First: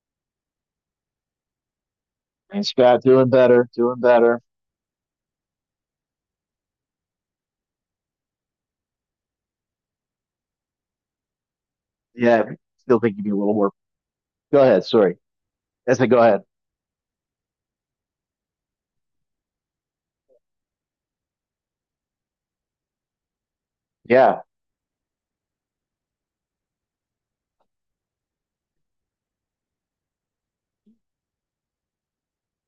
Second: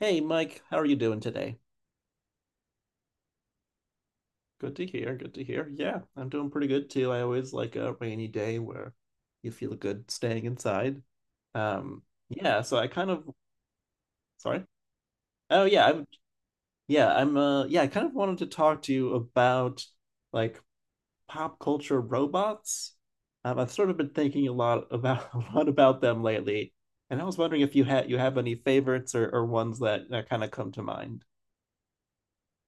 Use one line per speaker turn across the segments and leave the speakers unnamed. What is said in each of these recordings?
Hey Mike, how are you doing today?
Thanks, Scott. Doing better. Doing better.
Good to hear. Good to hear. Yeah, I'm doing pretty good too. I always like a rainy day where you feel good staying inside. Um,
Yeah,
yeah, so I
still
kind
think you'd
of
a little more. Go
sorry.
ahead. Sorry.
Oh yeah,
That's
I'm
it. Go ahead.
yeah, I kind of wanted to talk to you about like pop culture robots. I've sort of been
Yeah.
thinking a lot about a lot about them lately, and I was wondering if you have any favorites or ones that kind of come to mind.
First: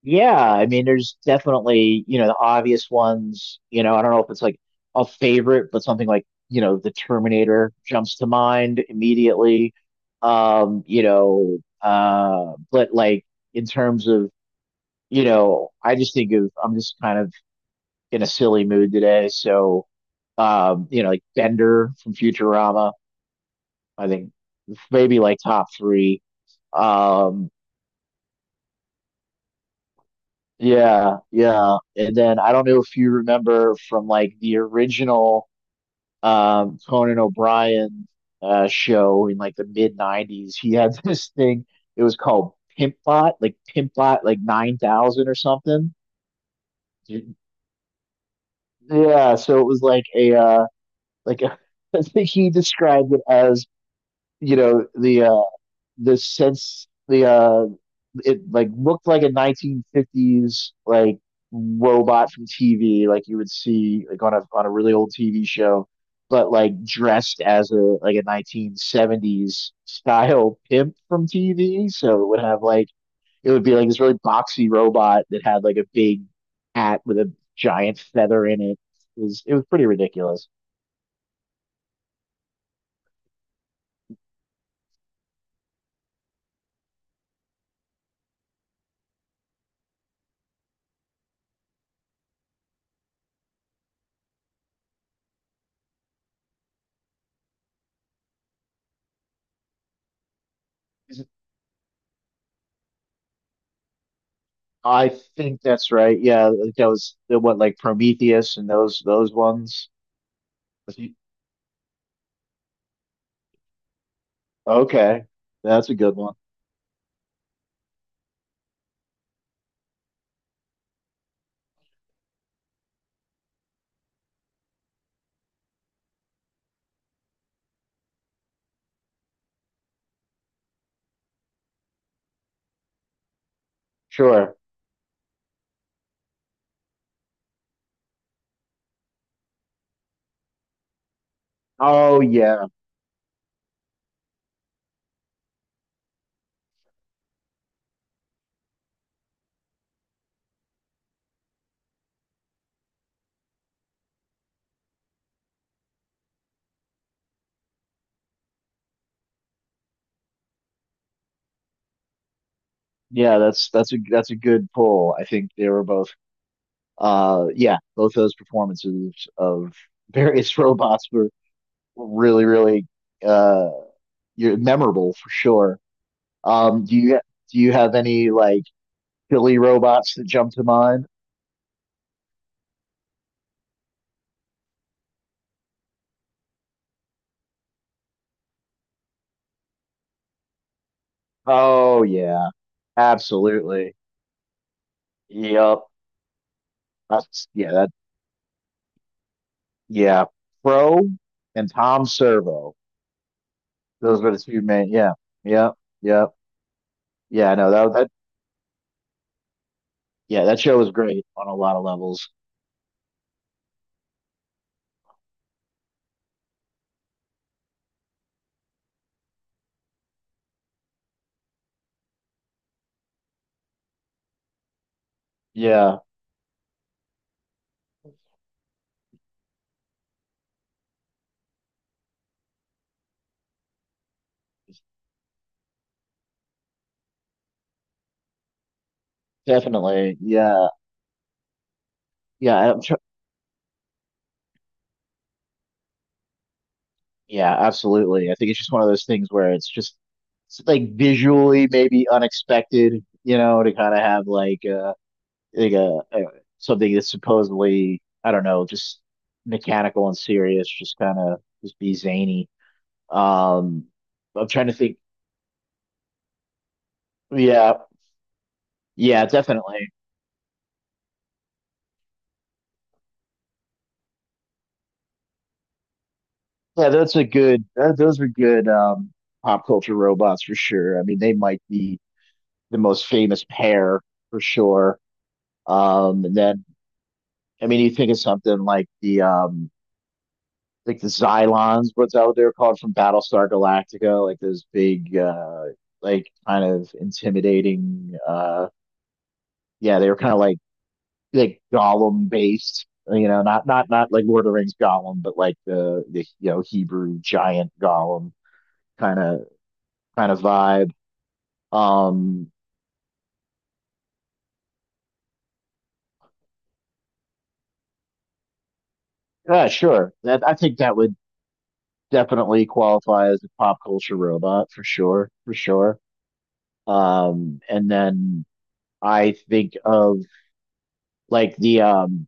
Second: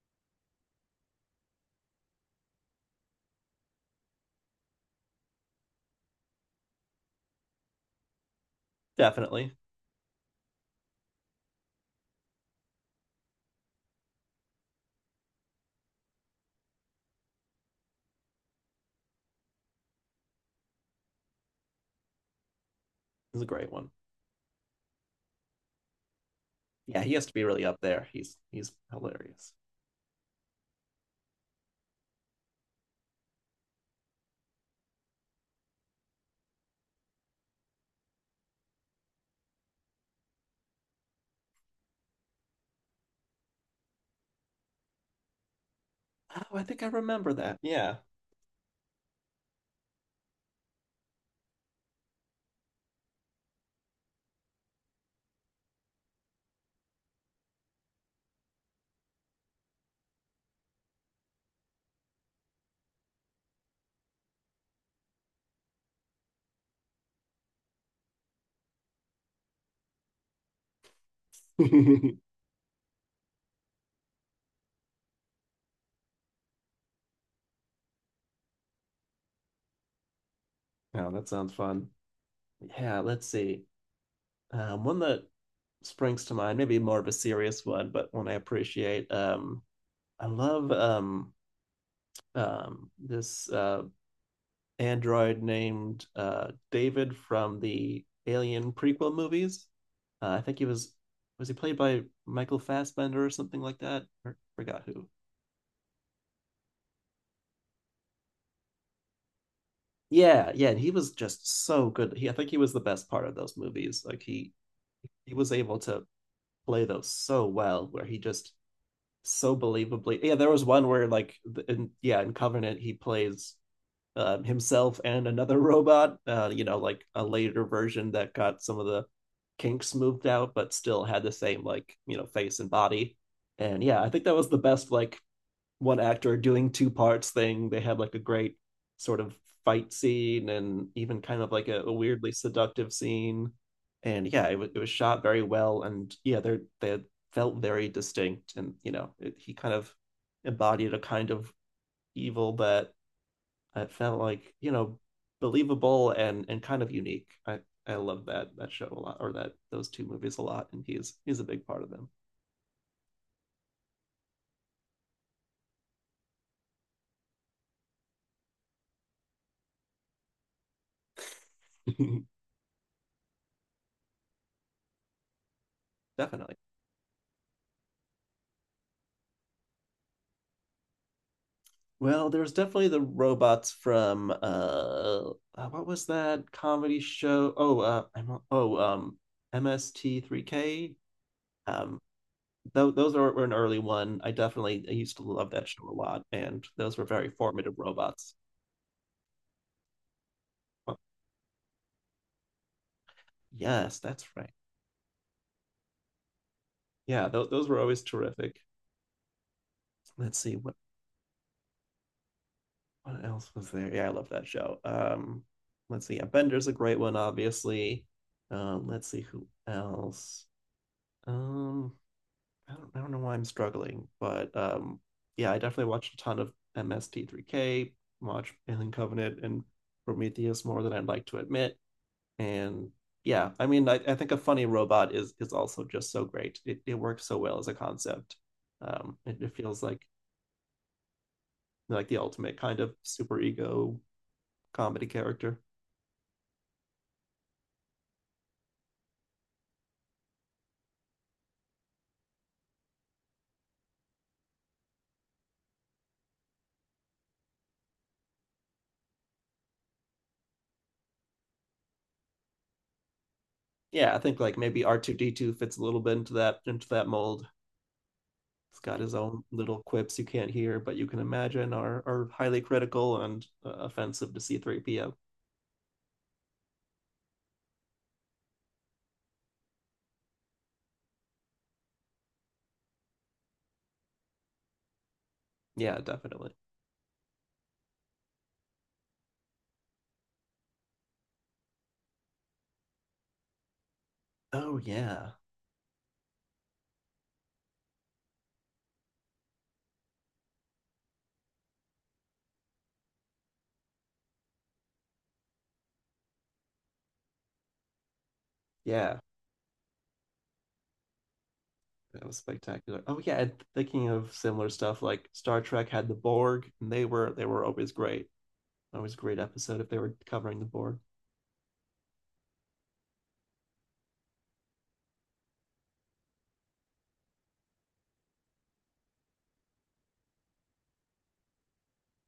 Yeah, I mean, there's definitely, the obvious ones, I don't know if it's like a favorite, but something like, the Terminator jumps to mind
Definitely.
immediately. But like in terms of, I just think of, I'm just kind of in a silly mood today. So, like Bender from Futurama,
It's a great one.
I think maybe like top three.
Yeah, he has to be
Um,
really up there. He's hilarious.
yeah, yeah. And then I don't know if you remember from like the original Conan O'Brien show in like the mid 90s, he had this thing. It was called Pimpbot like 9,000 or something.
Oh, I think I remember that. Yeah.
Yeah, so it was like a, I think he described it as, you know, the uh the sense the it like looked like a 1950s like robot from TV, like you would see like on a really old TV show, but like dressed as a like a 1970s style pimp from TV. So it would have like it would be like this really boxy robot that had like a big hat with a giant feather in it. It was pretty ridiculous.
Oh, that sounds fun. Yeah, let's see. One that springs to mind, maybe more of a serious one, but one I appreciate. I love this android named David from the Alien prequel movies. I think he was he played by Michael Fassbender or something like that? Or forgot who.
I think that's right. Yeah, what like Prometheus and those ones.
Yeah, yeah, and he was just so good. I think he was the best part of those movies. Like he
Okay.
he was able
That's a
to
good one.
play those so well, where he just so believably. Yeah, there was one where in Covenant he plays himself and another robot. You know, like a later version that got some of the kinks moved out, but still had the same like you know face and body. And yeah, I think that was
Sure.
the best like one actor doing two parts thing. They had like a great sort of fight scene and even kind of like a
Oh
weirdly
yeah.
seductive scene. And yeah, it was shot very well, and yeah, they felt very distinct, and you know, it, he kind of embodied a kind of evil that I felt like you know believable and kind of unique. I love that show a lot, or that those two movies a lot, and he's a big part of
Yeah, that's a good pull. I think they were both yeah, both those performances of various robots were
them,
really, really uh you're memorable for sure.
definitely.
Um do you do you have any like silly robots that jump to mind?
Well, there was definitely the robots from what was that comedy show? Oh, I'm oh MST3K. Um,
Oh yeah.
tho those are were an early
Absolutely.
one. I used to love that show
Yep.
a lot, and those were very
That's yeah,
formative
that
robots.
yeah.
Oh,
Pro and Tom Servo.
yes,
Those
that's
were the
right.
two main. Yeah, yeah, yeah,
Yeah, those
yeah.
those
No,
were
that
always
that
terrific. Let's
yeah,
see
that show was great on a lot of levels.
what else was there. Yeah, I love that show. Let's see. Yeah, Bender's a great one, obviously. Let's see who else. Um. I don't know why I'm struggling, but yeah, I definitely
Yeah,
watched a ton of MST3K, watched Alien Covenant and Prometheus more than I'd like to admit. And yeah, I mean, I think a funny robot is also just so great. It works so well as a concept. It feels
definitely. Yeah,
like the ultimate
yeah.
kind
I'm
of
sure,
super ego comedy character.
yeah, absolutely. I think it's just one of those things where it's like visually maybe unexpected, you know, to kind of have like a something that's supposedly I don't know, just mechanical and serious, just kind of just be zany. Um,
Yeah, I think
I'm
like
trying to
maybe
think.
R2D2 fits a little bit into that mold.
Yeah,
It's got his
yeah,
own little
definitely.
quips you can't hear, but you can imagine are highly critical and offensive to C3PO.
Yeah, that's a good, that, those are good pop culture robots for sure. I mean, they might be the most famous pair for sure.
Yeah,
And
definitely.
then, I mean, you think of something like the Xylons, what's that what they're called from Battlestar Galactica, like those
Oh
big,
yeah.
like kind of intimidating, yeah, they were kind of like Gollum based, you know, not like Lord of the Rings Gollum, but like the, you know, Hebrew giant Gollum kind
Yeah.
of, kind of vibe.
That was
Um,
spectacular. Oh yeah, and thinking of similar stuff like Star Trek had the Borg, and they were always great. Always a great
yeah,
episode if they
sure.
were
That I
covering the
think that
Borg.
would definitely qualify as a pop culture robot for sure, for sure. And then I think of like the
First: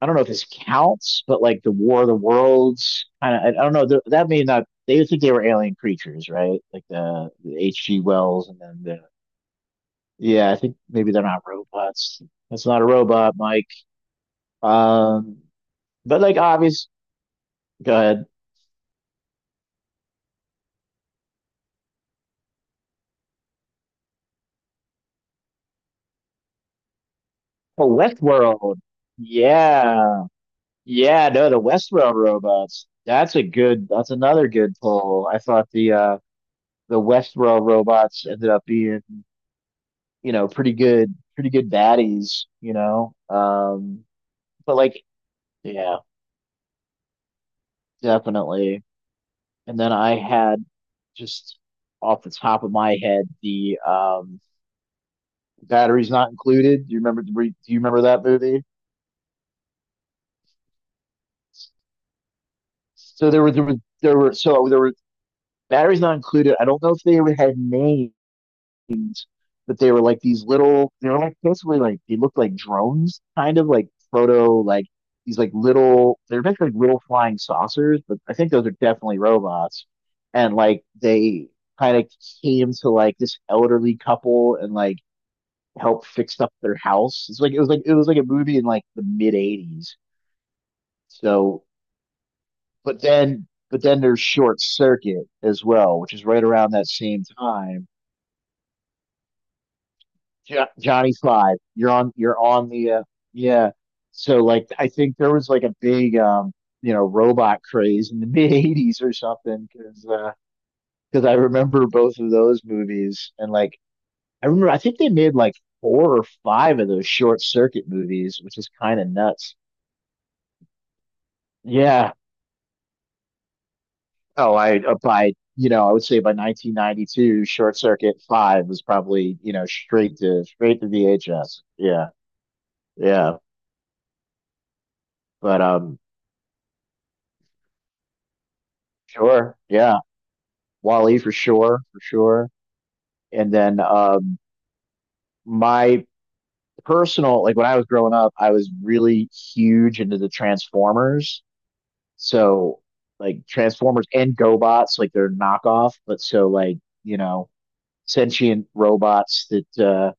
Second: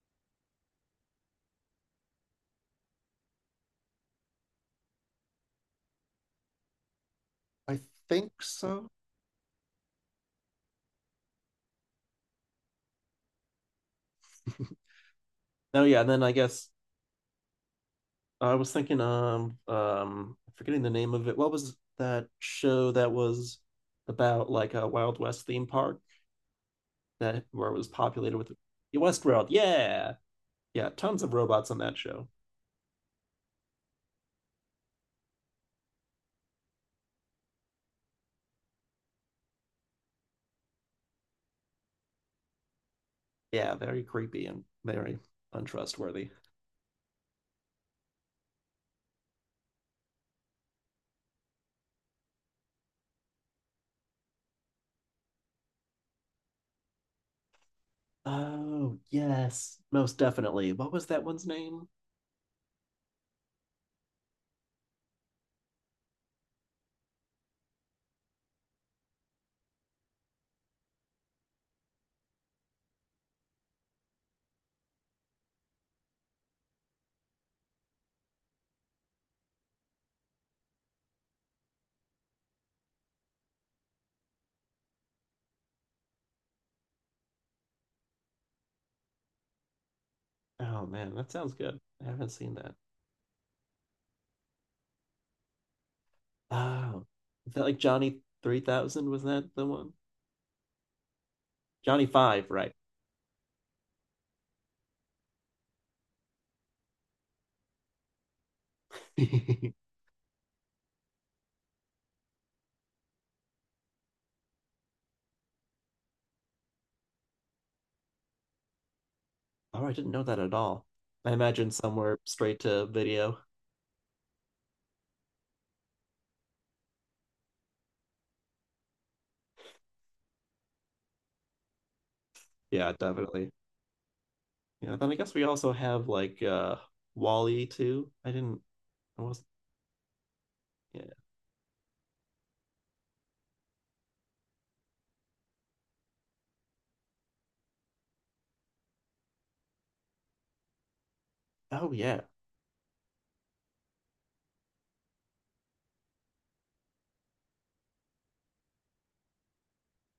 I don't know if this counts, but like the War of the Worlds kind of. I don't know. That may not. They would think they were alien creatures, right? Like the
I
H.G.
think
Wells, and then
so.
the yeah. I think maybe they're not robots. That's not a robot, Mike. Um,
Oh yeah, and
but
then I
like
guess
obvious. Go ahead.
I was thinking forgetting the name of it. What was that show that was about like a Wild West theme park? That where it was
Oh,
populated with
Westworld.
Westworld. Yeah,
Yeah.
yeah, tons
Yeah,
of
no, the
robots on that
Westworld
show.
robots. That's another good pull. I thought the Westworld robots ended up being, pretty good baddies.
Yeah, very creepy and
But like
very
yeah,
untrustworthy.
definitely. And then I had just off the top of my head the batteries not included. Do you remember that movie?
Oh, yes, most definitely. What was that one's name?
So there were Barry's not included. I don't know if they had names, but they were like these little. They were like basically like they looked like drones, kind of like proto like these like little. They're basically like little flying saucers, but I think those are definitely robots. And like they kind of came to like this elderly couple and like helped fix up their house. It was like a movie in like the mid '80s.
Oh man, that sounds
So,
good. I haven't seen that.
but then there's Short Circuit as well, which is right around that
Oh,
same
is that like
time
Johnny 3000? Was that the one?
Johnny Five. You're
Johnny
on. You're
5,
on
right?
the. Yeah. So like, I think there was like a big, robot craze in the mid '80s or something, because I remember both of those movies, and like, I remember I think they made like four or five of those short circuit movies, which is kind of nuts.
Oh, I didn't know that at all. I imagine
Yeah.
somewhere straight to video.
Oh, I by I would say by 1992, Short Circuit Five was probably straight to VHS. Yeah,
Yeah,
yeah.
definitely. Yeah, then I guess we
But
also have like Wall-E too. I didn't I was
sure, yeah.
yeah.
Wally for sure, for sure. And then my personal like when I was growing up, I was really huge into the Transformers.
Oh yeah.
So like Transformers and GoBots, like they're knockoff, but so like, you know, sentient robots that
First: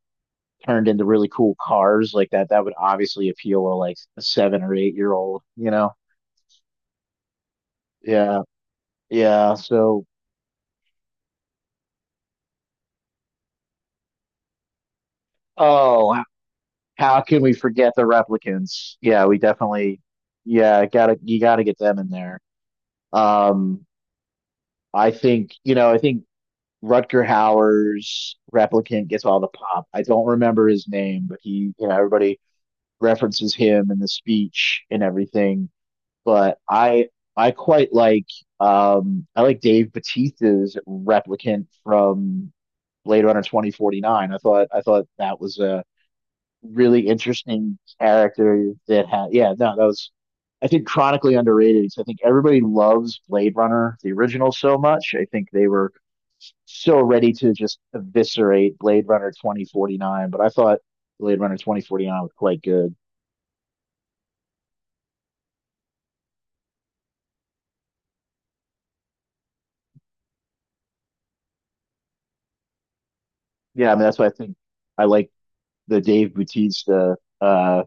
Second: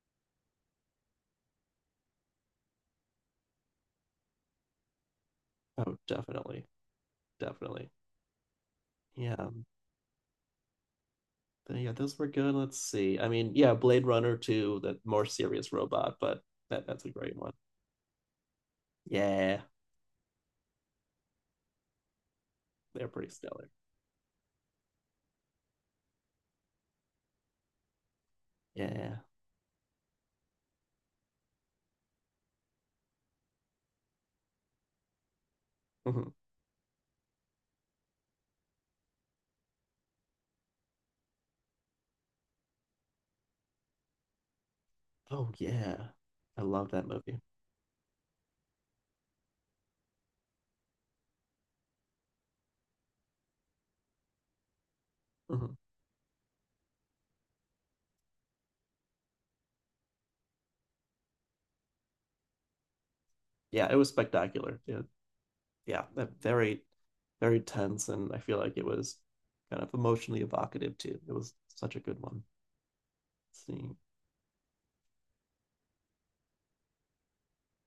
turned into really cool cars like that, that would obviously appeal to like a 7 or 8 year old, you know?
Oh, definitely. Definitely.
Yeah.
Yeah.
Yeah. So,
But yeah, those were good. Let's see. I mean, yeah, Blade Runner 2, that more serious robot,
oh,
but that's a
how
great
can
one.
we forget the replicants? Yeah, we
Yeah,
definitely, yeah, gotta you gotta get them in there.
they're pretty stellar.
Um, I think I think Rutger Hauer's replicant
Yeah.
gets all the pop. I don't remember his name, but he, everybody references him in the speech and everything.
Mhm.
But I quite like, I like Dave Bautista's replicant from Blade Runner 2049. I thought that
Oh
was a
yeah. I love that
really
movie.
interesting character that had. Yeah, no, that was. I think chronically underrated because I think everybody loves Blade Runner, the original, so much. I think they
Mhm.
were so ready to just eviscerate Blade Runner 2049, but I thought Blade Runner 2049 was quite good.
Yeah, it was spectacular. Yeah, yeah, very, very tense, and I feel like it was kind of emotionally evocative too. It was such a good one. Let's
Yeah, I
see,
mean that's why I think I like the Dave Bautista.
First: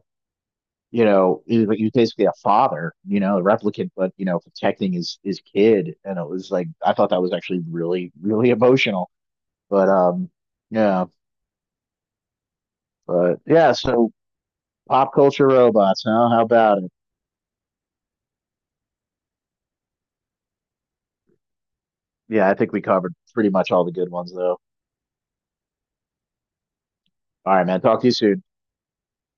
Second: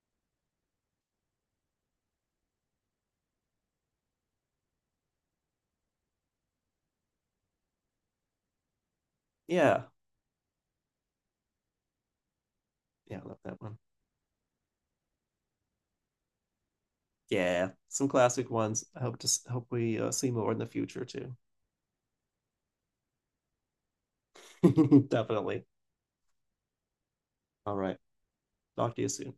he was basically a father, a replicant, but protecting his kid, and it was like I thought that was actually really really emotional.
yeah,
But yeah,
yeah, I
but
love that
yeah.
one.
So pop culture robots, huh? How about it?
Yeah, some classic ones. I hope to hope we see more in the future too.
Yeah, I think we covered pretty much all the good ones, though.
Definitely.
All right,
All
man.
right.
Talk to you soon.
Talk to you soon.